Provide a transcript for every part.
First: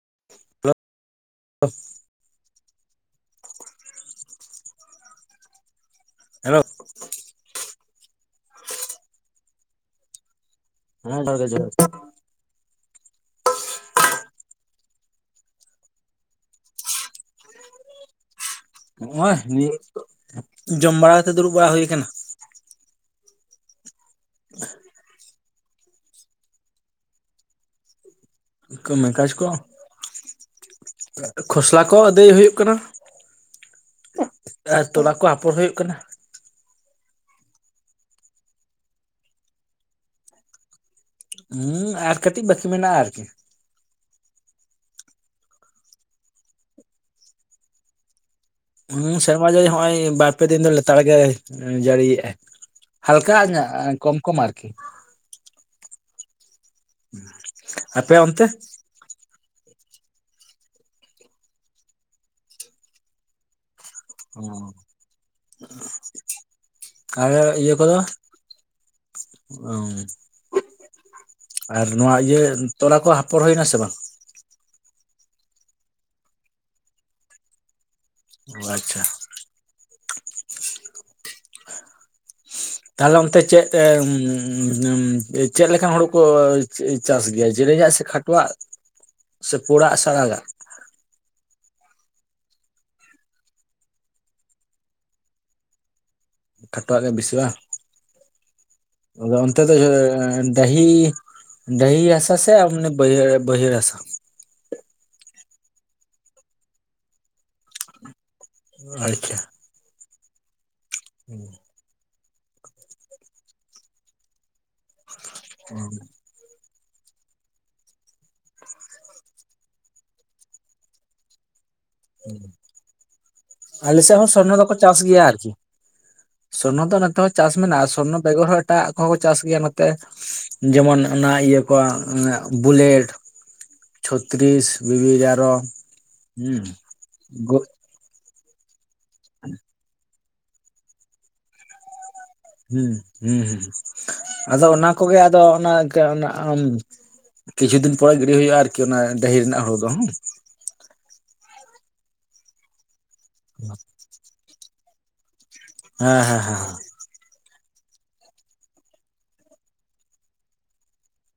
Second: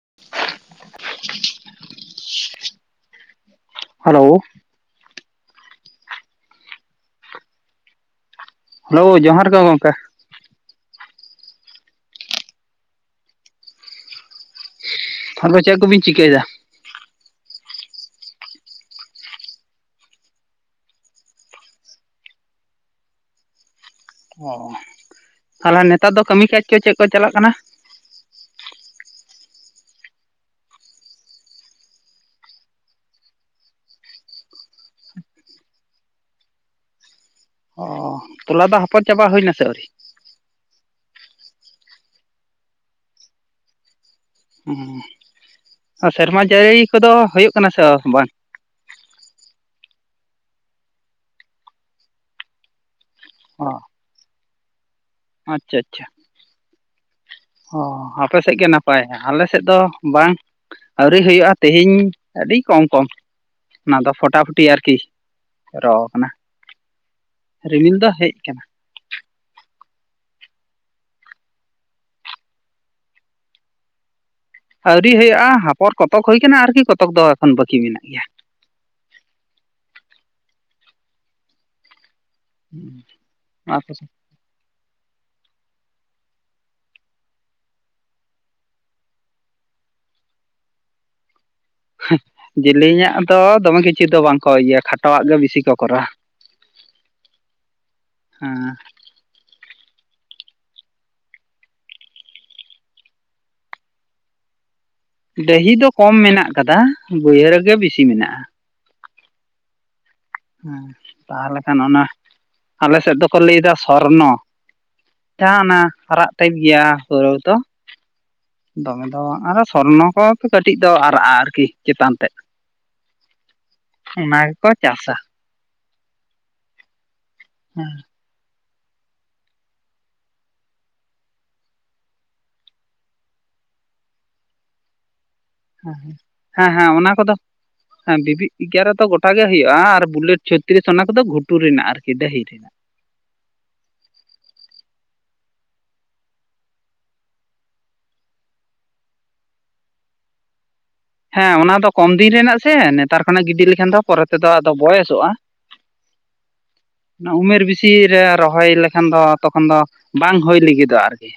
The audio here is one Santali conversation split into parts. [unintelligible] ᱦᱮᱞᱚᱣ᱾ ᱦᱮᱞᱚ᱾ ᱦᱮᱞᱚ ᱡᱚᱦᱟᱨ ᱜᱮ ᱜᱚᱝᱠᱮ᱾ ᱦᱮᱸ ᱡᱚᱦᱟᱨ ᱜᱮ ᱡᱚᱦᱟᱨ ᱟᱨ ᱫᱚ ᱪᱮᱜ ᱠᱚᱵᱤᱱ ᱪᱤᱠᱟᱹᱭᱫᱟ? ᱱᱚᱜᱼᱚᱭ ᱱᱤᱭᱟᱹ ᱡᱚᱢ ᱵᱟᱲᱟ ᱠᱟᱛᱮᱜ ᱫᱩᱲᱩᱵ ᱵᱟᱲᱟ ᱦᱩᱭ ᱠᱟᱱᱟ᱾ ᱚ ᱛᱟᱦᱞᱮ ᱱᱮᱛᱟᱨ ᱫᱚ ᱠᱟᱹᱢᱤ ᱠᱟᱡᱽ ᱠᱚ ᱪᱮᱫ ᱠᱚ ᱪᱟᱞᱟᱜ ᱠᱟᱱᱟ? ᱠᱟᱹᱢᱤ ᱠᱟᱡ ᱠᱚ᱾ ᱠᱷᱚᱥᱞᱟ ᱠᱚ ᱟᱹᱫᱟᱹᱭ ᱦᱩᱭᱩᱜ ᱠᱟᱱᱟ᱾ ᱟᱨ ᱛᱚᱞᱟ ᱠᱚ ᱟᱯᱚᱨ ᱦᱩᱭᱩᱜ ᱠᱟᱱᱟ᱾ ᱚᱻ ᱛᱚᱞᱟ ᱫᱚ ᱦᱟᱯᱚᱨ ᱪᱟᱵᱟ ᱦᱩᱭᱱᱟ ᱥᱮ ᱟᱹᱣᱨᱤ? ᱦᱩᱸ ᱟᱨ ᱠᱟᱹᱴᱤᱡ ᱵᱟᱹᱠᱤ ᱢᱮᱱᱟᱜᱼᱟ ᱟᱨᱠᱤ᱾ ᱥᱮᱨᱢᱟ ᱡᱟᱹᱲᱤ ᱠᱚᱫᱚ ᱦᱩᱭᱩᱜ ᱠᱟᱱᱟ ᱥᱮ ᱵᱟᱝ? ᱦᱩᱸ ᱥᱮᱨᱢᱟ ᱡᱟᱹᱲᱤ ᱦᱚᱸᱜᱼᱚᱭ ᱵᱟᱨ ᱯᱮ ᱫᱤᱱ ᱫᱚ ᱞᱮᱛᱟᱲ ᱜᱮ ᱡᱟᱹᱲᱤᱭᱮᱜᱼᱟᱭ᱾ ᱦᱟᱞᱠᱟ ᱚ ᱠᱚᱢ ᱠᱚᱢ ᱟᱨᱠᱤ᱾ ᱟᱪᱪᱷᱟ ᱪᱷᱟ᱾ [inaudible] ᱦᱚᱸ ᱟᱯᱮ ᱚᱱᱛᱮ ᱟᱯᱮᱥᱮᱜ ᱜᱮ ᱱᱟᱯ ᱯᱟᱭ, ᱟᱞᱮ ᱥᱮᱫ ᱫᱚ ᱵᱟᱝ ᱟᱹᱣᱨᱤ ᱦᱩᱭᱩᱜᱼᱟ ᱛᱮᱦᱤᱧ ᱟᱹᱰᱤ ᱠᱚᱢ ᱠᱚᱢ᱾ ᱚᱱᱟ ᱫᱚ ᱯᱷᱚᱴᱟ ᱯᱷᱚᱴᱤ ᱟᱨᱠᱤ, ᱨᱚᱣ ᱠᱟᱱᱟ ᱨᱤᱢᱤᱞ ᱫᱚ ᱦᱮᱡ ᱠᱟᱱᱟ᱾ ᱚ᱾ ᱟᱨ ᱱᱚᱣᱟ ᱤᱭᱟᱹ ᱛᱚᱞᱟ ᱠᱚ ᱦᱟᱯᱚᱨ ᱦᱩᱭᱱᱟ ᱥᱮ ᱵᱟᱝ? ᱟᱹᱣᱨᱤ ᱦᱩᱭᱩᱜᱼᱟ, ᱦᱟᱯᱚᱨ ᱠᱚᱛᱚᱠ ᱦᱩᱭ ᱟᱠᱟᱱᱟ ᱟᱨᱠᱤ ᱠᱚᱛᱚᱠ ᱫᱚ ᱮᱠᱷᱚᱱ ᱵᱟᱹᱠᱤ ᱢᱮᱱᱟᱜ ᱜᱮᱭᱟ᱾ ᱚ ᱟᱪᱷᱟ᱾ ᱛᱟᱦᱞᱮ ᱚᱱᱛᱮ ᱪᱮᱫ ᱪᱮᱫ ᱞᱮᱠᱟᱱ ᱦᱚᱲᱚ ᱠᱚ ᱪᱟᱥ ᱜᱮᱭᱟ ᱡᱮᱞᱮᱧᱟᱜ ᱥᱮ ᱠᱷᱟᱴᱚᱣᱟᱜ? ᱥᱮ ᱯᱩᱲᱟᱜ ᱥᱮ ᱟᱲᱟᱜᱟᱜ? ᱡᱤᱞᱤᱧᱟᱜ ᱫᱚ ᱫᱚᱢᱮ ᱠᱤᱪᱷᱩ ᱫᱚ ᱵᱟᱝᱠᱚ ᱤᱭᱟᱹ ᱠᱷᱟᱴᱚᱣᱟᱜ ᱜᱮ ᱵᱤᱥᱤ ᱠᱚ ᱠᱚᱨᱟᱣᱟ᱾ ᱠᱷᱟᱴᱚᱣᱟᱜ ᱜᱮ ᱵᱤᱥᱤᱜ ᱵᱟᱝ? ᱦᱮᱸ ᱛᱚᱵᱮ ᱚᱱᱛᱮ ᱫᱚ ᱰᱟᱹᱦᱤ ᱰᱟᱹᱦᱤ ᱦᱟᱥᱟ ᱥᱮ ᱢᱟᱱᱮ ᱵᱟᱹᱭ ᱵᱟᱹᱦᱟᱹᱲ ᱦᱟᱥᱟ? ᱰᱟᱹᱦᱤ ᱫᱚ ᱠᱚᱢ ᱢᱮᱱᱟᱜ ᱟᱠᱟᱫᱟ ᱵᱟᱹᱭᱦᱟᱹᱲ ᱜᱮ ᱵᱤᱥᱤ ᱢᱮᱱᱟᱜᱼᱟ᱾ ᱟᱪᱪᱷᱟ ᱦᱮᱸ ᱛᱟᱦᱚᱞᱮ ᱠᱷᱟᱱ ᱚᱱᱟ ᱟᱞᱮ ᱥᱮᱫ ᱫᱚᱠᱚ ᱞᱟᱹᱭᱫᱟ ᱥᱚᱨᱱᱚᱼᱼ ᱡᱟᱦᱟᱸ ᱚᱱᱟ ᱦᱟᱨᱟᱜ ᱴᱟᱭᱤᱯ ᱜᱮᱭᱟ ᱦᱩᱨᱩ ᱫᱚᱼᱼ ᱫᱚᱢᱮ ᱫᱚ ᱵᱟᱝ ᱟᱨᱚ ᱥᱚᱨᱱᱚ ᱠᱚ ᱠᱟᱹᱴᱤᱡ ᱫᱚ ᱟᱨᱟᱜᱼᱟ ᱟᱨᱠᱤ ᱪᱮᱛᱟᱱ ᱛᱮᱫᱼᱼ ᱟᱞᱮ ᱥᱮᱜ ᱦᱚᱸ ᱥᱚᱨᱱᱚ ᱫᱚᱠᱚ ᱪᱟᱥ ᱪᱟᱥᱟ ᱜᱮᱭᱟ ᱟᱨᱠᱤ ᱥᱚᱨᱱᱚ ᱫᱚ ᱱᱚᱛᱮ ᱦᱚᱸ ᱪᱟᱥ ᱢᱮᱱᱟᱜᱼᱟ ᱥᱚᱨᱱᱚᱼᱼ ᱵᱮᱜᱚᱨ ᱦᱚᱸ ᱮᱴᱟᱜ ᱠᱚᱦᱚᱸ ᱠᱚ ᱪᱟᱥ ᱜᱮᱭᱟ ᱱᱚᱛᱮ ᱡᱮᱢᱚᱱ ᱚᱱᱟ ᱤᱭᱟᱹ ᱠᱚ ᱵᱩᱞᱮᱴ ᱪᱷᱚᱛᱨᱤᱥ ᱵᱤᱵᱤ ᱮᱜᱟᱨᱚᱼᱼ ᱦᱮᱸ ᱦᱮᱸ ᱦᱮᱸ ᱚᱱᱟ ᱠᱚᱫᱚ ᱦᱮᱸ ᱵᱤᱵᱤ ᱮᱜᱟᱨᱚ ᱫᱚ ᱜᱚᱴᱟ ᱜᱮ ᱦᱩᱭᱩᱜᱼᱟ ᱟᱨ ᱵᱩᱞᱮᱴ ᱪᱷᱩᱼᱼ ᱵᱷᱤᱛᱤᱨ ᱨᱮ ᱚᱱᱟ ᱠᱚᱫᱚ ᱜᱷᱩᱴᱩᱨ ᱨᱮᱱᱟᱜ ᱟᱨᱠᱤ ᱰᱟᱹᱦᱤ ᱨᱮᱱᱟᱜ ᱦᱩᱸ ᱦᱩᱸ ᱦᱩᱸ ᱟᱫᱚ ᱚᱱᱟ ᱠᱚᱜᱮ ᱟᱫᱚ ᱚᱱᱟ [unintelligible] ᱚᱱᱟᱼᱼ ᱠᱤᱪᱷᱩ ᱫᱤᱱ ᱯᱚᱨᱮ ᱜᱤᱰᱤ ᱦᱩᱭᱩᱜᱼᱟ ᱟᱨᱠᱤ ᱚᱱᱟ ᱰᱟᱹᱦᱤ ᱨᱮᱱᱟᱜ ᱦᱩᱲᱩ ᱫᱚ ᱦᱩᱸᱼᱼ ᱦᱮᱸ ᱚᱱᱟ ᱫᱚ ᱠᱚᱢ ᱫᱤᱱ ᱨᱮᱱᱟᱜ ᱥᱮ ᱱᱮᱛᱟᱨ ᱠᱷᱚᱱᱟᱜ ᱜᱤᱰᱤ ᱞᱮᱠᱷᱟᱱ ᱫᱚ ᱯᱚᱨᱮ ᱛᱮᱫᱚ ᱟᱫᱚ ᱵᱚᱭᱮᱥᱚᱜᱼᱟ ᱦᱮᱸ ᱦᱮᱸ ᱦᱮᱸ ᱩᱢᱮᱨ ᱵᱮᱥᱤ ᱨᱮ ᱨᱚᱦᱚᱭ ᱞᱮᱠᱷᱟᱱ ᱫᱚ ᱛᱚᱠᱷᱚᱱ ᱫᱚ ᱵᱟᱝ ᱦᱩᱭ ᱞᱟᱹᱜᱤᱫᱚᱜ ᱟᱨᱠᱤ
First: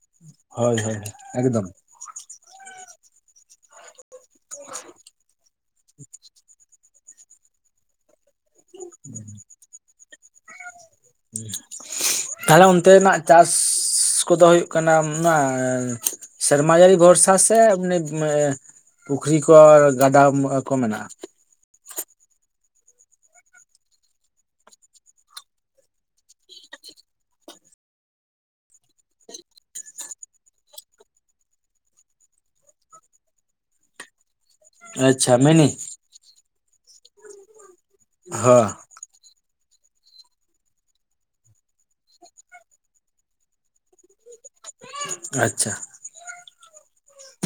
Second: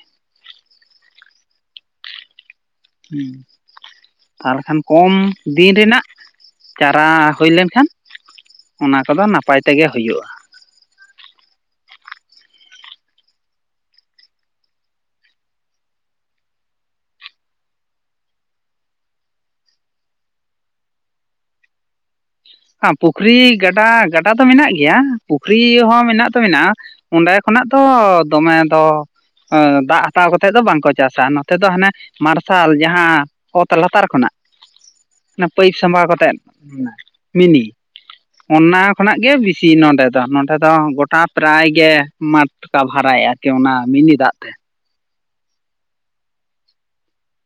ᱦᱳᱭ ᱦᱳᱭ ᱮᱠᱫᱚᱢ ᱦᱮᱸ ᱟᱨ ᱠᱷᱟᱱ ᱠᱚᱢ ᱫᱤᱱ ᱨᱮᱱᱟᱜᱼᱼ ᱪᱟᱨᱟ ᱦᱩᱭ ᱞᱮᱱ ᱠᱷᱟᱱ ᱚᱱᱟ ᱠᱚ ᱫᱚ ᱱᱟᱯᱟᱭ ᱛᱮᱜᱮ ᱦᱩᱭᱩᱜᱼᱟ ᱛᱟᱦᱚᱞᱮ ᱚᱱᱛᱮᱱᱟᱜ ᱪᱟᱥᱼᱼ [unintelligible] ᱠᱚᱫᱚ ᱦᱩᱭᱩᱜ ᱠᱟᱱᱟ ᱱᱚᱣᱟ ᱥᱮᱨᱢᱟ ᱡᱟᱹᱲᱤ ᱵᱷᱚᱨᱥᱟ ᱥᱮ [unintelligible] ᱯᱩᱠᱷᱨᱤ ᱠᱚ ᱟᱨ ᱜᱟᱰᱟ ᱢᱩᱸᱦᱟ ᱠᱚ ᱢᱮᱱᱟᱜᱼᱟ ᱦᱚᱸ ᱯᱩᱠᱷᱨᱤ ᱜᱟᱰᱟ ᱜᱟᱰᱟ ᱫᱚ ᱢᱮᱱᱟᱜ ᱜᱮᱭᱟ ᱯᱩᱠᱷᱨᱤ ᱦᱚᱸ ᱢᱮᱱᱟᱜ ᱦᱚᱸ ᱢᱮᱱᱟᱜᱼᱟ ᱚᱸᱰᱮ ᱠᱷᱚᱱᱟᱜ ᱫᱚ ᱫᱚᱢᱮ ᱫᱚᱼᱼ ᱟ ᱫᱟᱜ ᱦᱟᱛᱟᱣ ᱠᱟᱛᱮᱫ ᱫᱚ ᱵᱟᱝ ᱠᱚ ᱪᱟᱥᱟ ᱱᱚᱛᱮ ᱫᱚ ᱦᱟᱱᱮᱼᱼ ᱢᱟᱨᱥᱟᱞ ᱡᱟᱦᱟᱸ ᱚᱛ ᱞᱟᱛᱟᱨ ᱠᱷᱚᱱᱟᱜᱼᱼ ᱟᱪᱪᱷᱟ ᱢᱤᱱᱤ ᱯᱟᱹᱭᱤᱯ ᱥᱟᱸᱵᱟᱣ ᱠᱟᱛᱮ ᱢᱤᱱᱤ ᱦᱚᱸ ᱚᱱᱟᱼᱼ ᱠᱷᱚᱱᱟᱜ ᱜᱮ ᱵᱤᱥᱤ ᱱᱚᱰᱮ ᱫᱚ ᱱᱚᱰᱮ ᱫᱚ ᱜᱚᱴᱟ ᱯᱨᱟᱭ ᱜᱮ ᱢᱟᱴ ᱠᱟᱵᱷᱟᱨᱟᱭᱼᱟ ᱟᱨᱠᱤ ᱚᱱᱟ ᱢᱤᱱᱤ ᱫᱟᱜ ᱛᱮᱼ ᱟᱪᱪᱷᱟ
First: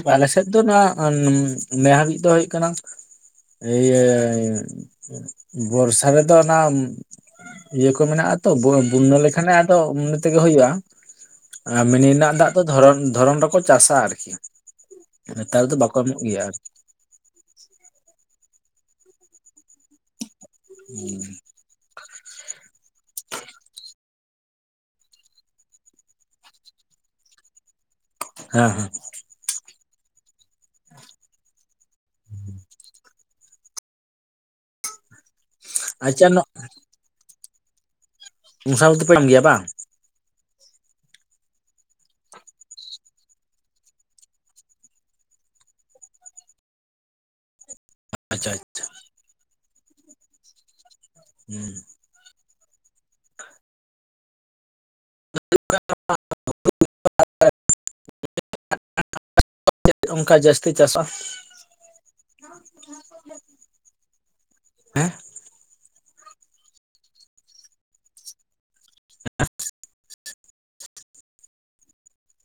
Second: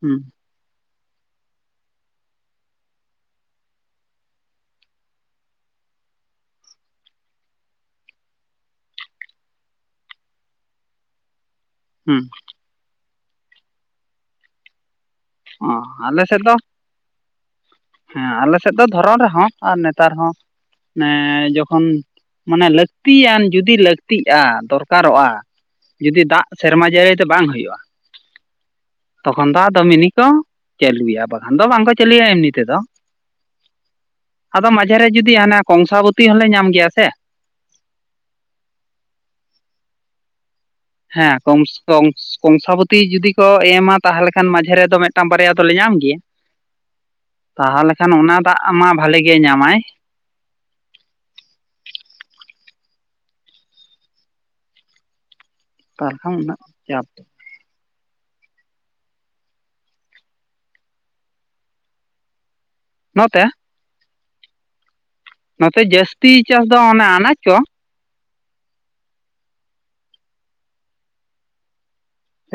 ᱦᱩᱸ ᱟᱞᱮ ᱥᱮᱫᱼᱼ ᱫᱚ ᱱᱚᱣᱟ ᱱᱮ ᱦᱟᱹᱵᱤᱡ ᱫᱚ ᱦᱩᱭᱩᱜ ᱠᱟᱱᱟ ᱤᱭᱟᱹᱼᱼ ᱵᱚᱨᱥᱟ ᱨᱮ ᱫᱚ ᱚᱱᱟᱼᱼ ᱤᱭᱟᱹ ᱠᱚ ᱢᱮᱱᱟᱜᱼᱟ ᱛᱚ ᱵᱚᱱᱱᱟᱹ ᱞᱮᱠᱷᱟᱱᱮ ᱟᱫᱚ ᱢᱚᱱᱮ ᱛᱮᱜᱮ ᱦᱩᱭᱩᱜᱼᱟ ᱟᱨ ᱢᱤᱱᱤ ᱦᱩᱸ ᱨᱮᱱᱟᱜ ᱫᱟᱜ ᱫᱷᱚᱨᱚᱱ ᱫᱷᱚᱨᱚᱱ ᱨᱮᱠᱚ ᱪᱟᱥᱟ ᱟᱨᱠᱤᱼᱼ ᱱᱮᱛᱟᱨ ᱚ ᱫᱚ ᱵᱟᱠᱚ ᱮᱢᱚᱜ ᱟᱞᱮ ᱜᱮᱭᱟ ᱥᱮᱫ ᱫᱚ ᱟᱨᱠᱤ ᱦᱮᱸ ᱟᱞᱮ ᱥᱮᱫ ᱫᱚ ᱫᱷᱚᱨᱚᱱ ᱨᱮ ᱦᱚᱸ ᱟᱨ ᱱᱮᱛᱟᱨ ᱦᱚᱸ [unintelligible] ᱡᱚᱠᱷᱚᱱ ᱢᱟᱱᱮ ᱞᱟᱹᱠᱛᱤᱭᱟᱱ ᱡᱩᱫᱤ ᱞᱟᱹᱠᱛᱤᱜᱼᱟ ᱫᱚᱨᱠᱟᱨᱚᱜᱼᱟ ᱡᱩᱫᱤ ᱫᱟᱜ ᱥᱮᱨᱢᱟ ᱡᱟᱹᱲᱤ ᱛᱮ ᱵᱟᱝ ᱦᱩᱭᱩᱜᱼᱟ ᱦᱮᱸ ᱦᱮᱸ ᱛᱚᱠᱷᱚᱱ ᱫᱚ ᱟᱫᱚ ᱢᱤᱱᱤ ᱠᱚ ᱪᱟᱹᱞᱩᱭᱟ ᱵᱟᱠᱷᱟᱱ ᱫᱚ ᱵᱟᱝ ᱠᱚ ᱪᱟᱹᱞᱩᱭᱟ ᱮᱢᱱᱤ ᱛᱮᱼᱼ [unintelligible] ᱟᱫᱚ ᱢᱟᱡᱷᱮᱨᱮ ᱡᱩᱫᱤ ᱦᱟᱱᱮ ᱠᱚᱝᱥᱟᱵᱚᱛᱤ ᱟᱪᱪᱷᱟ ᱚᱱᱟ ᱦᱚᱸᱞᱮ ᱧᱟᱢ ᱜᱮᱭᱟ ᱥᱮ ᱠᱚᱝᱥᱟᱵᱚᱛᱤ ᱯᱮ ᱧᱟᱢ ᱜᱮᱭᱟ ᱵᱟᱝ ᱦᱮᱸ ᱠᱚᱝᱥ ᱠᱚᱝᱥ ᱠᱚᱝᱥᱟᱵᱚᱛᱤ ᱡᱚᱫᱤᱼᱼ ᱠᱚ ᱮᱢᱟ ᱛᱟᱦᱚᱞᱮ ᱢᱟᱡᱷᱮ ᱨᱮ ᱫᱚ ᱢᱤᱫᱴᱟᱝ ᱵᱟᱨᱭᱟ ᱫᱚᱞᱮ ᱧᱟᱢ ᱜᱮᱭᱟ ᱛᱟᱦᱚᱞᱮ ᱠᱷᱟᱱ ᱮ ᱠᱷᱟᱱ ᱚᱱᱟ ᱟᱪᱪᱷᱟ ᱫᱟᱜ ᱟᱪᱪᱷᱟ ᱢᱟ ᱵᱷᱟᱞᱮ ᱜᱮ ᱧᱟᱢᱟᱭ ᱦᱩᱸ [unintelligible] [inaudible] ᱚᱱᱠᱟ ᱡᱟᱹᱥᱛᱤ ᱪᱟᱥᱚᱜᱼᱟ ᱾ ᱱᱚᱛᱮᱻ ᱦᱮᱸᱻ ᱱᱚᱛᱮ ᱡᱟᱹᱥᱛᱤ ᱪᱟᱥ ᱫᱚ ᱚᱱᱮ ᱟᱱᱟᱡᱽ ᱠᱚ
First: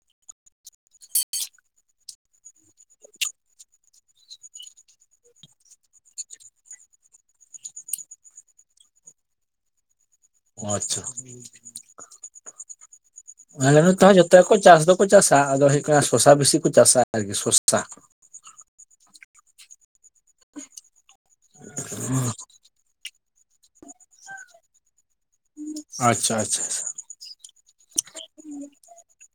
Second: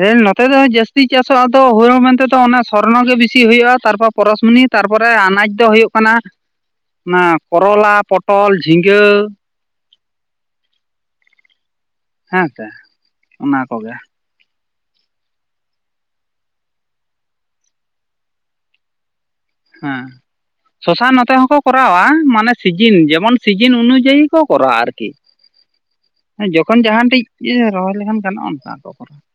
ᱦᱮᱸ ᱱᱚᱛᱮ ᱫᱚ ᱡᱟᱹᱥᱛᱤ ᱪᱟᱥᱚᱜ ᱟᱫᱚ ᱦᱳᱲᱳ ᱢᱮᱱᱛᱮ ᱫᱚ ᱚᱱᱟ ᱥᱚᱨᱱᱚ ᱜᱮ ᱵᱮᱥᱤ ᱦᱩᱭᱩᱜᱼᱟ ᱛᱟᱨᱯᱚᱨ ᱯᱚᱨᱚᱥᱢᱩᱱᱤ ᱛᱟᱨᱯᱚᱨᱮ ᱟᱱᱟᱡᱽ ᱫᱚ ᱦᱩᱭᱩᱜ ᱠᱟᱱᱟ ᱚᱱᱟ ᱠᱚᱨᱚᱞᱟ ᱯᱚᱴᱚᱞ ᱡᱷᱤᱸᱜᱟᱹ ᱚ ᱟᱪᱪᱷᱟ ᱾ ᱦᱮᱸ ᱥᱮ ᱾ ᱟᱞᱮ ᱱᱚᱛᱮ ᱦᱚᱸ ᱡᱚᱛᱚ ᱜᱮ ᱠᱚ ᱪᱟᱥ ᱫᱚᱠᱚ ᱪᱟᱥᱟ ᱟᱫᱚ ᱦᱩᱭᱩᱜ ᱠᱟᱱᱟ ᱥᱚᱨᱥᱟ ᱵᱮᱥᱤ ᱠᱚ ᱪᱟᱥᱟ ᱟᱨᱠᱤ ᱥᱚᱨᱥᱟ ᱾ ᱦᱮᱸ ᱥᱚᱥᱟ ᱱᱚᱛᱮ ᱦᱚᱸᱠᱚ ᱠᱚᱨᱟᱣᱟ ᱢᱟᱱᱮ ᱥᱤᱡᱤᱱ ᱡᱮᱢᱚᱱ ᱥᱤᱡᱤᱱ ᱚᱱᱩᱡᱟᱭ ᱠᱚ ᱠᱚᱨᱟᱣᱟ ᱟᱨᱠᱤ ᱟᱪᱪᱷᱟ ᱟᱪᱪᱷᱟ ᱡᱚᱠᱷᱚᱱ ᱡᱟᱦᱟᱸ ᱴᱤᱡ ᱤᱭᱟᱹ ᱨᱚᱦᱚᱭ ᱞᱮᱠᱷᱟᱱ ᱜᱟᱱᱚᱜᱼᱟ ᱚᱱᱠᱟ ᱠᱚ ᱠᱚᱨᱟᱣ ᱾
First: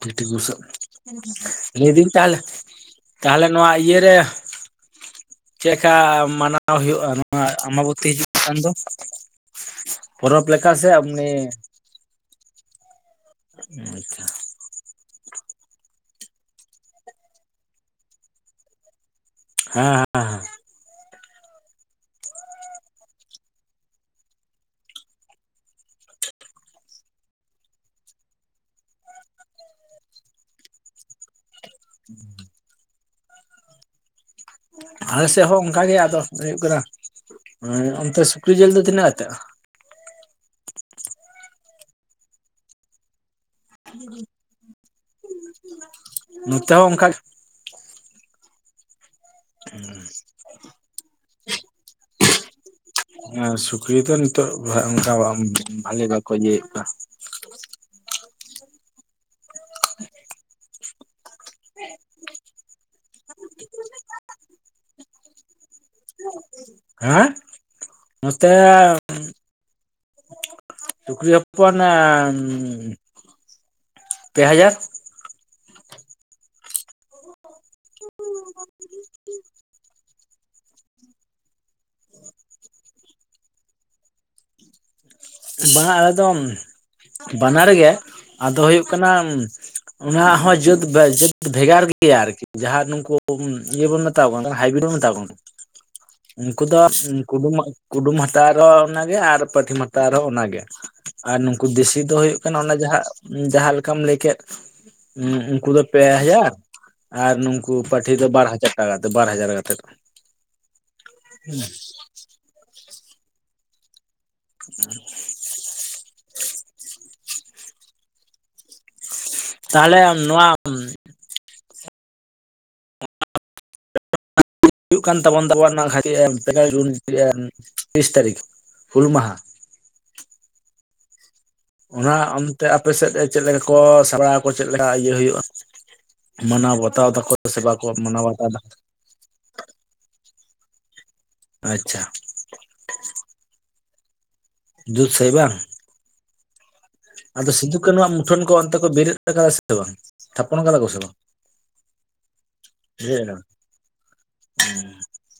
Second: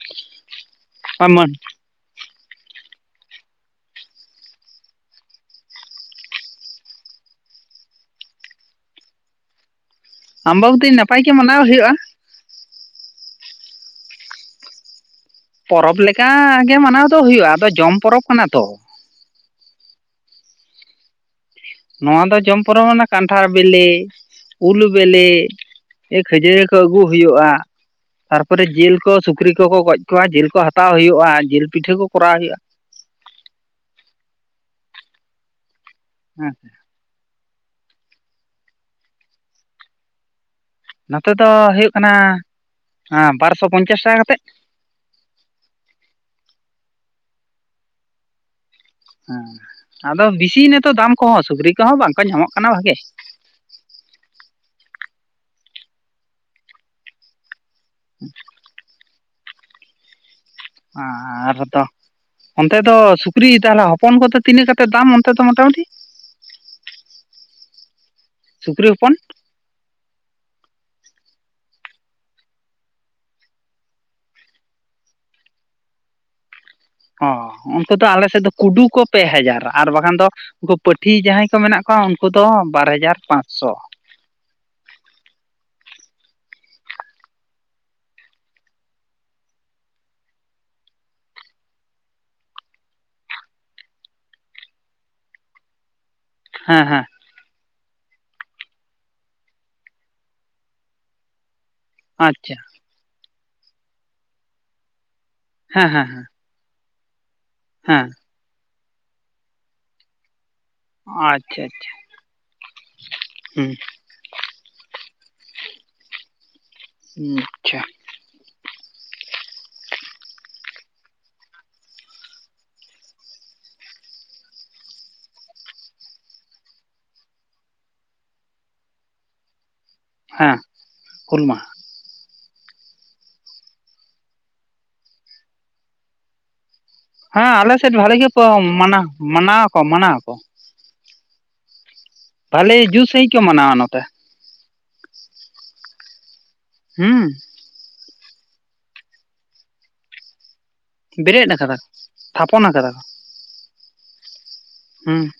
ᱛᱤ ᱛᱤ ᱵᱩᱥᱟᱜ ᱠᱚᱨᱟᱣᱟ ᱞᱟᱹᱭ ᱫᱟᱹᱧ ᱛᱟᱦᱚᱞᱮ, ᱛᱟᱦᱚᱞᱮ ᱱᱚᱣᱟ ᱤᱭᱟᱹ ᱨᱮ ᱪᱮᱫ ᱞᱮᱠᱟ ᱢᱟᱱᱟᱣ ᱦᱩᱭᱩᱜᱼᱟ ᱱᱚᱣᱟ ᱟᱢᱢᱟᱵᱚᱛᱤ ᱦᱤᱡᱩᱜ ᱠᱟᱱ ᱫᱚ? ᱯᱚᱨᱚᱵᱽ ᱞᱮᱠᱟ ᱥᱮ ᱟᱢᱵᱟᱵᱚᱛᱤ ᱱᱟᱯᱟᱭ ᱮᱢᱱᱤ? ᱜᱮ ᱢᱟᱱᱟᱣ ᱦᱩᱭᱩᱜᱼᱟ ᱟᱪᱪᱷᱟ ᱯᱚᱨᱚᱵᱽ ᱞᱮᱠᱟ ᱜᱮ ᱢᱟᱱᱟᱣ ᱫᱚ ᱦᱩᱭᱩᱜᱼᱟ ᱟᱫᱚ ᱡᱚᱢ ᱯᱚᱨᱚᱵᱽ ᱠᱟᱱᱟ ᱛᱚ ᱾ ᱦᱮᱸ ᱦᱮᱸ ᱾ ᱱᱚᱣᱟ ᱫᱚ ᱡᱚᱢ ᱯᱚᱨᱚᱵ ᱢᱟᱱᱮ ᱠᱟᱱᱴᱷᱟᱲ ᱵᱮᱞᱮ ᱩᱞ ᱵᱮᱞᱮ ᱮᱻ ᱠᱷᱟᱹᱡᱟᱹᱲᱤ ᱠᱚ ᱟᱹᱜᱩ ᱦᱩᱭᱩᱜᱼᱟ ᱾ ᱛᱟᱨᱯᱚᱨᱮ ᱡᱤᱞ ᱠᱚ ᱥᱩᱠᱨᱤ ᱠᱚᱠᱚ ᱜᱚᱡ ᱠᱚᱣᱟ ᱡᱤᱞ ᱠᱚ ᱦᱟᱛᱟᱣ ᱦᱩᱭᱩᱜᱼᱟ ᱾ ᱡᱤᱞ ᱯᱤᱴᱷᱟᱹ ᱠᱚ ᱠᱚᱨᱟᱣ ᱦᱩᱭᱩᱜᱼᱟ ᱾ ᱟᱞᱮᱥᱮᱫ ᱦᱚᱸ ᱚᱱᱠᱟ ᱜᱮ ᱟᱫᱚ ᱦᱮᱸ ᱦᱩᱭᱩᱜ ᱠᱟᱱᱟ ᱚᱱᱛᱮ ᱥᱩᱠᱨᱤ ᱡᱤᱞ ᱫᱚ ᱛᱤᱱᱟᱹᱜ ᱟᱛᱮᱜ? ᱱᱚᱛᱮ ᱫᱚ ᱦᱩᱭᱩᱜ ᱠᱟᱱᱟ ᱵᱟᱨᱥᱚ ᱯᱚᱧᱪᱟᱥ ᱴᱟᱠᱟ ᱠᱟᱛᱮᱫ ᱾ ᱱᱚᱛᱮ ᱦᱚᱸ ᱚᱱᱠᱟ ᱜᱮ ᱾ ᱦᱮᱸ ᱟᱫᱚ ᱵᱤᱥᱤ ᱱᱤᱛᱚᱜ ᱫᱟᱢ ᱠᱚᱦᱚᱸ ᱥᱩᱠᱨᱤ ᱠᱚᱦᱚᱸ ᱵᱟᱝᱠᱚ ᱧᱟᱢᱚᱜ ᱠᱟᱱᱟ ᱵᱷᱟᱹᱜᱤ ᱾ ᱦᱮᱸ ᱥᱩᱠᱨᱤ ᱫᱚ ᱱᱤᱛᱚᱜ ᱚᱱᱠᱟ ᱵᱷᱟᱞᱮ ᱵᱟᱠᱚ ᱤᱭᱟᱹ ᱮᱫ ᱠᱚᱣᱟ ᱾ [inaudible] ᱦᱮᱸ ᱟᱨ ᱦᱚᱸ ᱛᱚ ᱾ ᱚᱱᱛᱮ ᱫᱚ ᱥᱩᱠᱨᱤ ᱛᱟᱦᱚᱞᱮ ᱦᱚᱯᱚᱱ ᱠᱚᱫᱚ ᱛᱤᱱᱟᱹᱜ ᱠᱟᱛᱮᱫ ᱫᱟᱢ ᱚᱱᱛᱮ ᱫᱚ ᱢᱳᱴᱟᱢᱩᱴᱤ? ᱦᱮᱸ ᱱᱚᱛᱮᱻ ᱥᱩᱠᱨᱤ ᱦᱚᱯᱚᱱ ᱥᱩᱠᱨᱤ ᱦᱚᱯᱚᱱᱻ ᱯᱮ ᱦᱟᱡᱟᱨ ᱾ ᱚᱻ ᱩᱱᱠᱩ ᱫᱚ ᱟᱞᱮ ᱥᱮᱫ ᱫᱚ ᱠᱩᱰᱩ ᱠᱚ ᱯᱮ ᱦᱟᱡᱟᱨ ᱟᱨ ᱵᱟᱠᱷᱟᱱ ᱫᱚ ᱩᱱᱠᱩ ᱯᱟᱹᱴᱷᱤ ᱡᱟᱦᱟᱸᱭ ᱠᱚ ᱢᱮᱱᱟᱜ ᱠᱚᱣᱟ ᱩᱱᱠᱩ ᱫᱚ ᱵᱟᱨ ᱦᱟᱡᱟᱨ ᱯᱟᱸᱪᱥᱚ ᱾ ᱵᱟᱝ ᱟᱞᱮ ᱫᱚ ᱵᱟᱱᱟᱨ ᱜᱮ, ᱟᱫᱚ ᱦᱩᱭᱩᱜ ᱠᱟᱱᱟ ᱚᱱᱟ ᱦᱚᱸ ᱡᱟᱹᱛ ᱵᱮ ᱡᱟᱹᱛ ᱵᱷᱮᱜᱟᱨ ᱜᱮᱭᱟ ᱟᱨᱠᱤ ᱾ ᱡᱟᱦᱟᱸ ᱱᱩᱠᱩ ᱤᱭᱟᱹ ᱵᱚᱱ ᱢᱮᱛᱟ ᱠᱚ ᱠᱟᱱ ᱦᱟᱭᱵᱨᱤᱰ ᱵᱚᱱ ᱢᱮᱛᱟ ᱠᱚ ᱾ [inaudible] ᱩᱱᱠᱩ ᱫᱚ ᱦᱮᱸ ᱦᱮᱸ ᱠᱩᱰᱩᱢ ᱠᱩᱰᱩᱢ ᱦᱟᱛᱟᱣ ᱮ ᱨᱮᱦᱚᱸ ᱚᱱᱟᱜᱮ ᱟᱨ ᱯᱟᱹᱴᱷᱤᱢ ᱦᱟᱛ ᱛᱟᱣ ᱨᱮᱦᱚᱸ ᱚᱱᱟᱜᱮ ᱟᱨ ᱱᱩᱠᱩ ᱫᱮᱥᱤ ᱫᱚ ᱦᱩᱭᱩᱜ ᱠᱟᱱᱟ ᱟᱪᱪᱷᱟ ᱚᱱᱟ ᱡᱟᱦᱟᱸ ᱡᱟᱦᱟᱸ ᱞᱮᱠᱟᱢ ᱞᱟᱹᱭ ᱠᱮᱫ ᱩᱱᱠᱩ ᱫᱚ ᱦᱮᱸ ᱯᱮ ᱦᱮᱸ ᱦᱮᱸ ᱦᱟᱡᱟᱨ ᱟᱨ ᱱᱩᱠ ᱠᱩ ᱦᱮᱸ ᱯᱟᱹᱴᱷᱤ ᱫᱚ ᱵᱟᱨ ᱦᱟᱡᱟᱨ ᱴᱟᱠᱟ ᱠᱟᱛᱮ ᱵᱟᱨ ᱦᱟᱡᱟᱨ ᱠᱟᱛᱮᱫ ᱾ ᱟᱪᱪᱷᱟ ᱟᱪᱪᱷᱟ ᱦᱩᱸᱻ [inaudible] ᱟᱪᱪᱷᱟ ᱛᱟᱞᱦᱮ ᱱᱚᱣᱟ ᱦᱩᱭᱩᱜ ᱠᱟᱱ ᱛᱟᱵᱚᱱ ᱫᱚ [unintelligible] ᱛᱤᱨᱤᱥ ᱛᱟᱨᱤᱠᱷ ᱦᱩᱞ ᱢᱟᱦᱟ ᱦᱮᱸ ᱦᱩᱞ ᱢᱟᱦᱟ ᱚᱱᱟ ᱚᱱᱛᱮ ᱟᱯᱮᱥᱮᱫ ᱪᱮᱫ ᱞᱮᱠᱟ ᱠᱚ ᱥᱟᱯᱲᱟᱣ ᱟᱠᱚ ᱪᱮᱫᱞᱮᱠᱟ ᱤᱭᱟᱹ ᱦᱳᱭᱳᱜᱼᱟ? ᱢᱟᱱᱟᱣ ᱵᱟᱛᱟᱣ ᱫᱚ ᱦᱮᱸ ᱟᱞᱮᱥᱮᱫ ᱵᱷᱟᱞᱮ ᱜᱮ ᱢᱟᱱᱟᱣ ᱢᱟᱱᱟᱣ ᱟᱠᱚ ᱢᱟᱱᱟᱣ ᱟᱠᱚ ᱟᱪᱪᱷᱟ ᱵᱷᱟᱞᱮ ᱡᱩᱥ ᱥᱟᱦᱤᱡ ᱠᱚ ᱢᱟᱱᱟᱣᱟ ᱱᱚᱛᱮ ᱡᱩᱛ ᱥᱟᱦᱤᱡ ᱵᱟᱝ ᱦᱩᱸ ᱟᱫᱚ ᱥᱩᱤᱫᱩᱵ ᱠᱟᱹᱱᱦᱩᱼᱟᱜ ᱢᱩᱴᱷᱟᱹᱱ ᱠᱚ ᱚᱱᱛᱮ ᱠᱚ ᱵᱮᱨᱮᱫ ᱠᱟᱫᱟ ᱥᱮ ᱵᱟᱝ ᱛᱷᱟᱯᱚᱱ ᱠᱟᱫᱟ ᱠᱚ ᱥᱮ ᱵᱟᱝ ᱵᱮᱨᱮᱫ ᱟᱠᱟᱫᱟ ᱠᱚ ᱛᱷᱟᱯᱚᱱ ᱟᱠᱟᱫᱟ ᱠᱚ [unintelligible] ᱦᱩᱸ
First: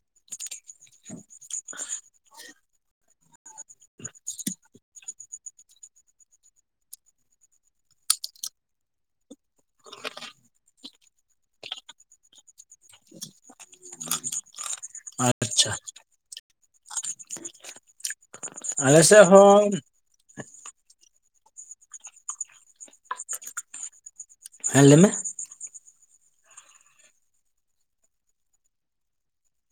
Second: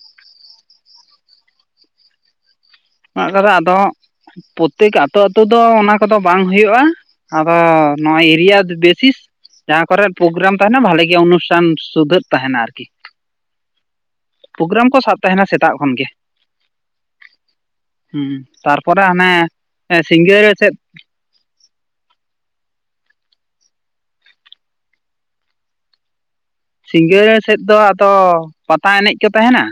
[unintelligible] ᱟᱫᱚ ᱯᱨᱚᱛᱮᱠ ᱟᱛᱳ ᱟᱛᱳ ᱫᱚ ᱚᱱᱟ ᱠᱚᱫᱚ ᱵᱟᱝ ᱦᱩᱭᱩᱜᱼᱟ ᱟᱫᱚ ᱱᱚᱣᱟ ᱮᱨᱤᱭᱟ ᱵᱮᱥᱤᱥ ᱡᱟᱦᱟᱸ ᱠᱚᱨᱮ ᱯᱨᱳᱜᱨᱟᱢ ᱛᱟᱦᱮᱱᱟ ᱵᱷᱟᱞᱮ ᱜᱮ ᱚᱱᱩᱥᱴᱷᱟᱱ ᱥᱩᱫᱷᱟᱹᱜ ᱛᱟᱦᱮᱱᱟ ᱟᱨᱠᱤ ᱯᱳᱜᱨᱟᱢ ᱠᱚ ᱥᱟᱵ ᱟᱠᱟᱫᱟ ᱛᱟᱦᱮᱱᱟ ᱟᱪᱪᱷᱟ ᱥᱮᱛᱟᱜ ᱠᱷᱚᱱ ᱜᱮ [inaudible] ᱦᱩᱸ ᱟᱞᱮ ᱛᱟᱨᱯᱚᱨᱮ ᱥᱮᱫ ᱦᱟᱱᱮ ᱦᱚᱸ ᱥᱤᱸᱜᱟᱹᱨᱤᱭᱟᱹ ᱥᱮᱫ ᱦᱮᱸ ᱞᱟᱹᱭᱢᱮ ᱥᱤᱸᱜᱟᱹᱲᱟᱹᱴ ᱥᱮᱫ ᱫᱚ ᱟᱫᱚ ᱯᱟᱛᱟ ᱮᱱᱮᱡ ᱠᱚ ᱛᱟᱦᱮᱱᱟ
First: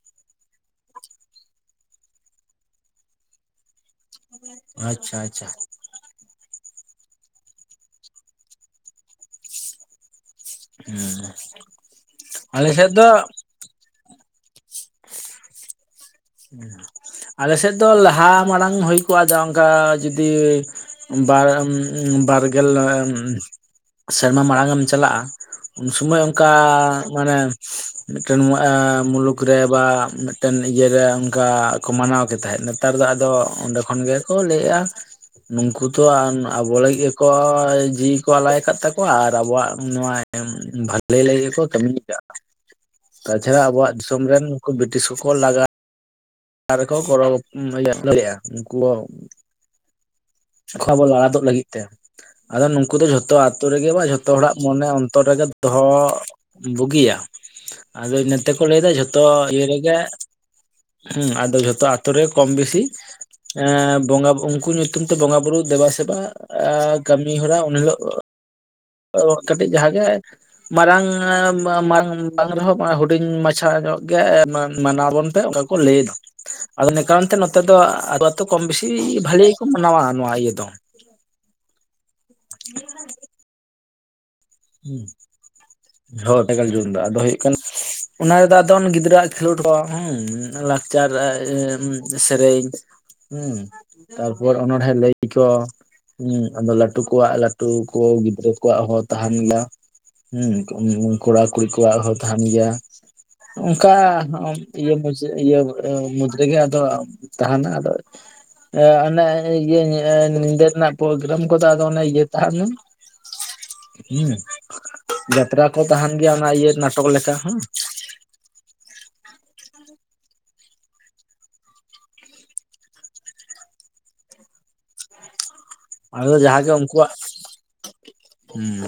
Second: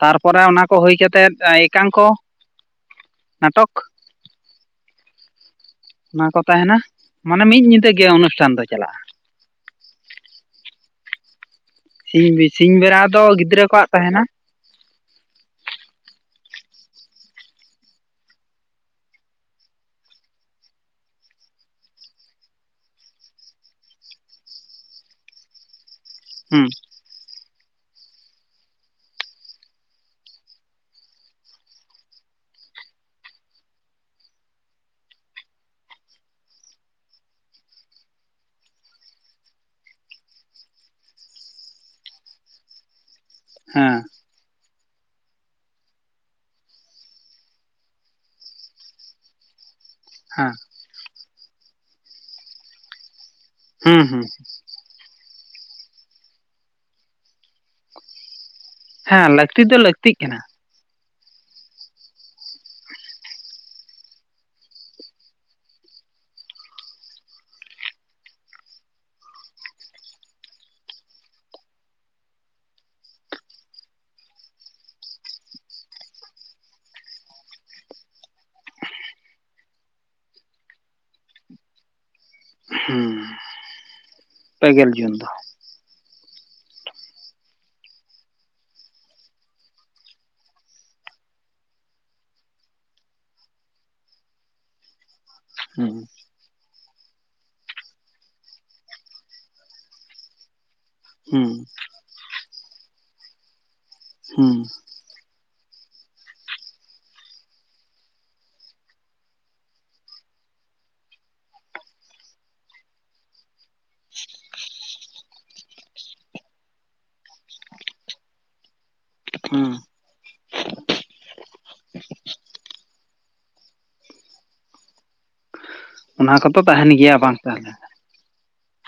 ᱛᱟᱨᱯᱚᱨᱮ ᱚᱱᱟ ᱠᱚ ᱦᱳᱭ ᱠᱟᱛᱮᱫ ᱮᱠᱟᱝᱠᱚ ᱱᱟᱴᱚᱠ ᱟᱪᱪᱷᱟ ᱟᱪᱪᱷᱟ ᱚᱱᱟ ᱠᱚ ᱛᱟᱦᱮᱱᱟ ᱢᱟᱱᱮ ᱢᱤᱫ ᱧᱤᱫᱟᱹ ᱜᱮ ᱚᱱᱩᱥᱴᱷᱟᱱ ᱫᱚ ᱪᱟᱞᱟᱜᱼᱟ ᱦᱩᱸ ᱦᱩᱸ ᱥᱤᱧ ᱟᱞᱮ ᱥᱤᱧ ᱥᱮᱫ ᱵᱮᱨᱟ ᱫᱚ ᱜᱤᱫᱽᱨᱟᱹ ᱠᱚᱣᱟᱜ ᱛᱟᱦᱮᱱᱟ [inaudible] ᱟᱞᱮ ᱥᱮᱫ ᱫᱚ ᱞᱟᱦᱟ ᱢᱟᱲᱟᱝ ᱦᱩᱭ ᱠᱚᱜᱼᱟ ᱟᱫᱚ ᱚᱱᱠᱟ ᱡᱩᱫᱤ ᱵᱟᱨ ᱵᱟᱨᱜᱮᱞ ᱥᱮᱨᱢᱟ ᱢᱟᱲᱟᱝ ᱮᱢ ᱪᱟᱞᱟᱜᱼᱟ ᱩᱱ ᱥᱩᱢᱟᱹᱭ ᱚᱱᱠᱟᱻ ᱦᱩᱸ ᱢᱟᱱᱮ ᱢᱤᱫᱴᱮᱱ ᱮᱸ ᱢᱩᱞᱩᱠ ᱨᱮ ᱵᱟ ᱢᱤᱫᱴᱮᱱ ᱤᱭᱟᱹ ᱨᱮ ᱚᱱᱠᱟ ᱠᱚ ᱢᱟᱱᱟᱣᱠᱮ ᱛᱟᱦᱮᱸᱫ ᱱᱮᱛᱟᱨ ᱫᱚ ᱟᱫᱚ ᱚᱸᱰᱮ ᱠᱷᱚᱱ ᱜᱮᱠᱚ ᱞᱟᱹᱭᱮᱜᱼᱟ ᱱᱩᱝᱠᱩ ᱛᱚ ᱟᱵᱚ ᱞᱟᱹᱜᱤᱫ ᱜᱮᱠᱚ ᱡᱤᱣᱤ ᱠᱚ ᱟᱞᱟᱭ ᱠᱟᱫ ᱛᱟᱠᱚᱣᱟ ᱟᱨ ᱟᱵᱚᱣᱟᱜ ᱱᱚᱣᱟ ᱵᱷᱟᱹᱞᱮ ᱞᱟᱹᱜᱤᱫ ᱜᱮᱠᱚ ᱠᱟᱹᱢᱤ ᱠᱟᱜᱼᱟ [inaudible] ᱛᱟᱪᱷᱟᱲᱟ ᱟᱵᱚᱣᱟᱜ ᱦᱮᱸ ᱫᱤᱥᱚᱢ ᱨᱮᱱ ᱩᱱᱠᱩ ᱵᱨᱤᱴᱤᱥ ᱠᱚᱠᱚ ᱞᱟᱜᱟ [unintelligible] ᱩᱱᱠᱩ ᱦᱮᱸ ᱠᱷᱚᱵᱚᱨ ᱞᱟᱲᱟ ᱫᱳᱜ ᱞᱟᱹᱜᱤᱫ ᱛᱮ ᱟᱫᱚ ᱱᱩᱠᱩ ᱫᱚ ᱡᱷᱚᱛᱚ ᱟᱛᱳ ᱨᱮᱜᱮ ᱦᱩᱸ ᱵᱟ ᱦᱩᱸ ᱡᱷᱚᱛᱚ ᱦᱚᱲᱟᱜ ᱢᱚᱱᱮ ᱚᱱᱛᱚᱨ ᱨᱮᱜᱮ ᱫᱚᱦᱚ ᱵᱩᱜᱤᱭᱟ ᱟᱫᱚ ᱤᱱᱟᱹ ᱛᱮᱠᱚ ᱞᱟᱹᱭᱫᱟ ᱡᱷᱚᱛᱚ ᱦᱮᱸ ᱞᱟᱹᱠᱛᱤ ᱤᱭᱟᱹ ᱫᱚ ᱨᱮᱜᱮ ᱞᱟᱹᱠᱛᱤᱜ ᱠᱟᱱᱟ ᱦᱩᱸ ᱟᱫᱚ ᱡᱷᱚᱛᱚ ᱟᱛᱳ ᱨᱮ ᱠᱚᱢ ᱵᱮᱥᱤ ᱮ ᱵᱚᱸᱜᱟ ᱩᱱᱠᱩ ᱧᱩᱛᱩᱢ ᱛᱮ ᱵᱚᱸᱜᱟ ᱵᱩᱨᱩ ᱫᱮᱵᱟ ᱥᱮᱵᱟ ᱮᱸ ᱠᱟᱹᱢᱤ ᱦᱚᱨᱟ ᱩᱱ ᱦᱤᱞᱳᱜ ᱠᱟᱹᱴᱤᱡ ᱡᱟᱦᱟᱸ ᱜᱮ ᱢᱟᱨᱟᱝ ᱢᱟᱝᱟᱝ ᱨᱮᱦᱚᱸ ᱦᱩᱰᱤᱧ ᱢᱟᱪᱷᱟ ᱧᱚᱜ ᱜᱮ ᱢᱟᱱᱟᱣ ᱟᱵᱚᱱ? ᱚᱱᱠᱟ ᱠᱚ ᱞᱟᱹᱭ ᱮᱫᱟ ᱟᱫᱚ ᱱᱮ ᱠᱟᱨᱚᱱ ᱛᱮ ᱱᱚᱛᱮ ᱫᱚ ᱟᱹᱛᱩ ᱟᱛᱳ ᱠᱚᱢ ᱵᱮᱥᱤ ᱵᱷᱟᱹᱞᱮ ᱜᱮᱠᱚ ᱢᱟᱱᱟᱣᱟ ᱱᱚᱣᱟ ᱤᱭᱟᱹ ᱫᱚ ᱦᱩᱸ [inaudible] ᱯᱮᱜᱮᱞ ᱡᱩᱱ ᱫᱚ ᱦᱳᱭ ᱯᱮ ᱜᱮᱞ ᱡᱩᱱ ᱫᱚ ᱟᱫᱚ ᱦᱩᱭᱩᱜ ᱠᱟᱱᱟ᱾ ᱚᱱᱟ ᱨᱮᱫᱚ ᱟᱫᱚ ᱜᱤᱫᱽᱨᱟᱹ ᱟᱣᱟᱜ ᱠᱷᱮᱞᱳᱰ ᱠᱚ ᱦᱮᱸ ᱞᱟᱠᱪᱟᱨ ᱥᱮᱨᱮᱧ ᱦᱩᱸ, ᱛᱟᱨᱯᱚᱨ ᱚᱱᱚᱲᱮ ᱞᱟᱭ ᱠᱚ, ᱦᱩᱸ᱾ ᱦᱮᱸ ᱟᱫᱚ ᱞᱟᱹᱴᱩ ᱠᱚᱣᱟᱜ ᱞᱟᱹᱴᱩ ᱠᱚ ᱜᱤᱫᱽᱨᱟᱹ ᱠᱚᱣᱟᱜ ᱦᱚᱸ ᱛᱟᱦᱮᱱ ᱜᱮᱭᱟ᱾ ᱦᱩᱸ ᱠᱚᱲᱟ- ᱠᱩᱲᱤ ᱠᱚᱣᱟᱜ ᱦᱚᱸ ᱛᱟᱦᱮᱱ ᱜᱮᱭᱟ᱾ ᱚᱱᱠᱟ ᱦᱩᱸ ᱢᱩᱫᱽ ᱨᱮᱜᱮ ᱟᱫᱚ ᱛᱟᱦᱮᱱᱟ᱾ ᱟᱫᱚ ᱮ ᱚᱱ ᱤᱭᱟᱹ ᱧᱤᱫᱟᱹ ᱨᱮᱱᱟᱜ ᱯᱨᱳᱜᱨᱟᱢ ᱠᱚᱫᱚ ᱟᱫᱚ ᱤᱭᱟᱹ ᱛᱟᱦᱮᱱᱟ᱾ ᱦᱮᱸ ᱡᱟᱛᱨᱟ ᱠᱚ ᱛᱟᱦᱮᱱ ᱜᱮᱭᱟ, ᱚᱱᱟ ᱤᱭᱟᱹ ᱱᱟᱴᱚᱠ ᱞᱮᱠᱟ ᱾ ᱦᱩᱸ᱾ ᱟᱫᱚ ᱚᱱᱟ ᱠᱚᱫᱚ ᱡᱟᱦᱟᱸ ᱜᱮ ᱛᱟᱦᱮᱱ ᱩᱱᱠᱩᱣᱟᱜ ᱜᱮᱭᱟ ᱵᱟᱝ ᱛᱟᱦᱚᱞᱮ ᱦᱮᱸ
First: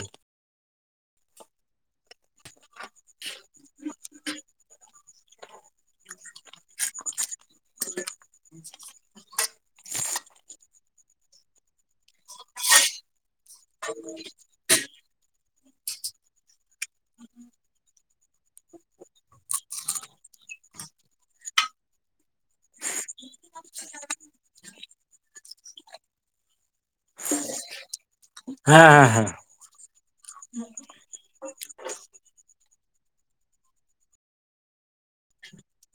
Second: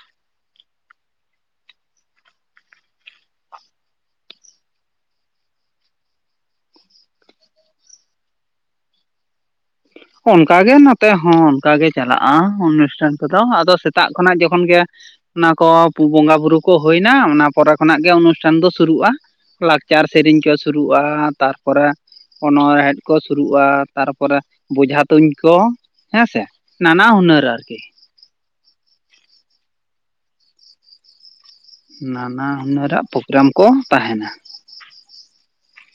[inaudible] ᱚᱱᱠᱟ ᱜᱮ ᱱᱚᱛᱮ ᱦᱚᱸ ᱚᱱᱠᱟ ᱜᱮ ᱪᱟᱞᱟᱜᱼᱟ, ᱚᱱᱩᱥᱴᱷᱟᱱ ᱠᱚᱫᱚ ᱥᱮᱛᱟᱜ ᱠᱷᱚᱱᱟᱜ ᱡᱚᱠᱷᱚᱱ ᱜᱮ, ᱚᱱᱟ ᱠᱚ ᱵᱚᱸᱜᱟ ᱵᱩᱨᱩ ᱠᱚ ᱦᱩᱭᱱᱟ᱾ ᱚᱱᱟ ᱯᱚᱨᱮ ᱠᱷᱚᱱᱟᱜ ᱚᱱᱩᱥᱴᱷᱟᱱ ᱫᱚ ᱥᱩᱨᱩᱼᱟ᱾ ᱞᱟᱠᱪᱟᱨ ᱥᱮᱨᱮᱧ ᱠᱚ ᱥᱩᱨᱩᱜᱼᱟ᱾ ᱛᱟᱨᱯᱚᱨᱮ ᱚᱱᱚᱬᱦᱮᱫ ᱠᱚ ᱥᱩᱨᱩᱼᱟ, ᱛᱟᱨᱯᱚᱨᱮ ᱵᱚᱡᱷᱟ ᱛᱩᱧ ᱠᱚ ᱦᱮᱸ ᱥᱮ, ᱱᱟᱱᱟ ᱦᱩᱱᱟᱹᱨ ᱟᱨᱠᱤ᱾ ᱦᱮᱸ ᱦᱮᱸ ᱦᱮᱸ᱾ [inaudible] ᱱᱟᱱᱟ ᱦᱩᱱᱟᱹᱨᱟᱜ ᱯᱨᱳᱜᱨᱟᱢ ᱠᱚ ᱛᱟᱦᱮᱸᱱᱟ᱾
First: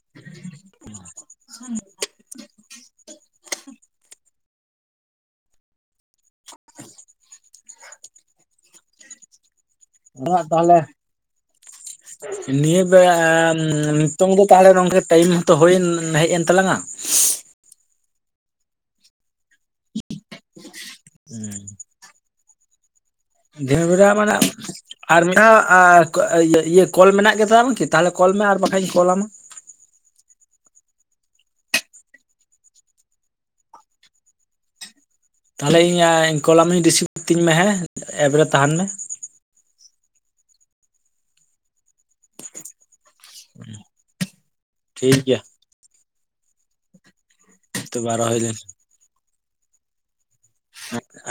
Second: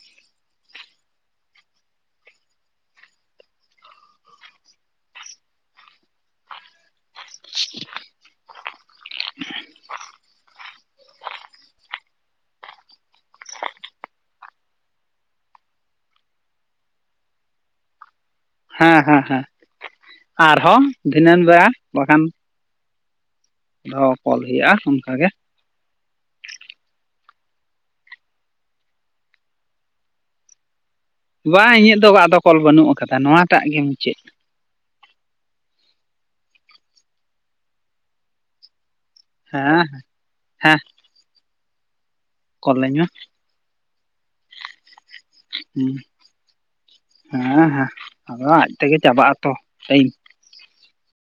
[inaudible] [inaudible] [inaudible] [unintelligible] ᱛᱟᱦᱚᱞᱮ [inaudible] ᱱᱤᱭᱟᱹ ᱵᱮ ᱱᱤᱛᱚᱝ ᱫᱚ ᱛᱟᱦᱚᱞᱮ ᱱᱚᱝᱠᱟ ᱴᱟᱭᱤᱢᱛᱚ ᱦᱩᱭ ᱦᱮᱡ ᱮᱱ ᱛᱟᱞᱟᱝᱼᱟ᱾ ᱦᱮᱸ ᱦᱮᱸ ᱦᱮᱸ, ᱟᱨᱦᱚᱸ ᱫᱷᱤᱱᱟᱹᱜ ᱵᱮᱲᱟ ᱵᱟᱠᱷᱟᱱ [unintelligible] ᱡᱷᱤᱱᱟᱜ ᱵᱮᱨᱟ ᱟᱨᱦᱚᱸ ᱢᱟᱱᱮ ᱠᱚᱞ ᱦᱩᱭᱩᱜᱼᱟ ᱟᱨ ᱚᱱᱠᱟᱜᱮ ᱢᱤᱫ ᱫᱷᱟᱣ ᱤᱭᱟᱹ ᱠᱚᱞ ᱢᱮᱱᱟᱜ ᱜᱮᱛᱚᱢ ᱵᱟᱝᱠᱤ ᱛᱟᱦᱚᱞᱮ ᱠᱚᱞ ᱢᱮ ᱟᱨ ᱵᱟᱠᱷᱟᱟᱱᱧ ᱠᱚᱞ ᱟᱢᱟ? ᱵᱟᱝ ᱤᱧᱟᱹᱜ ᱫᱚ ᱟᱫᱚ ᱠᱚᱞ ᱵᱟᱹᱱᱩᱜ ᱟᱠᱟᱫᱟ᱾ ᱱᱚᱣᱟ ᱴᱟᱜ ᱜᱮ ᱢᱩᱪᱟᱹᱫ᱾ ᱛᱟᱦᱚᱞᱮ ᱤᱧ ᱠᱚᱞ ᱟᱢᱤᱧ ᱨᱤᱥᱤᱵᱷᱛᱤᱧ ᱢᱮ, ᱦᱮᱸ ᱮᱯ ᱨᱮ ᱛᱟᱦᱮᱱ ᱢᱮ᱾ ᱦᱮᱸ, ᱦᱮᱸ᱾ ᱠᱚᱞ ᱟᱧ ᱡᱮ? ᱴᱷᱤᱠ ᱜᱮᱭᱟ᱾ ᱦᱮᱸ ᱦᱮᱸ, ᱛᱚᱵᱮ ᱨᱚᱦᱚᱭ ᱱᱚᱭᱟ ᱫᱟᱹᱧ ᱟᱡᱽ ᱛᱮᱜᱮ ᱪᱟᱵᱟᱜ ᱟᱛ ᱴᱟᱭᱤᱢ ᱟᱡᱽ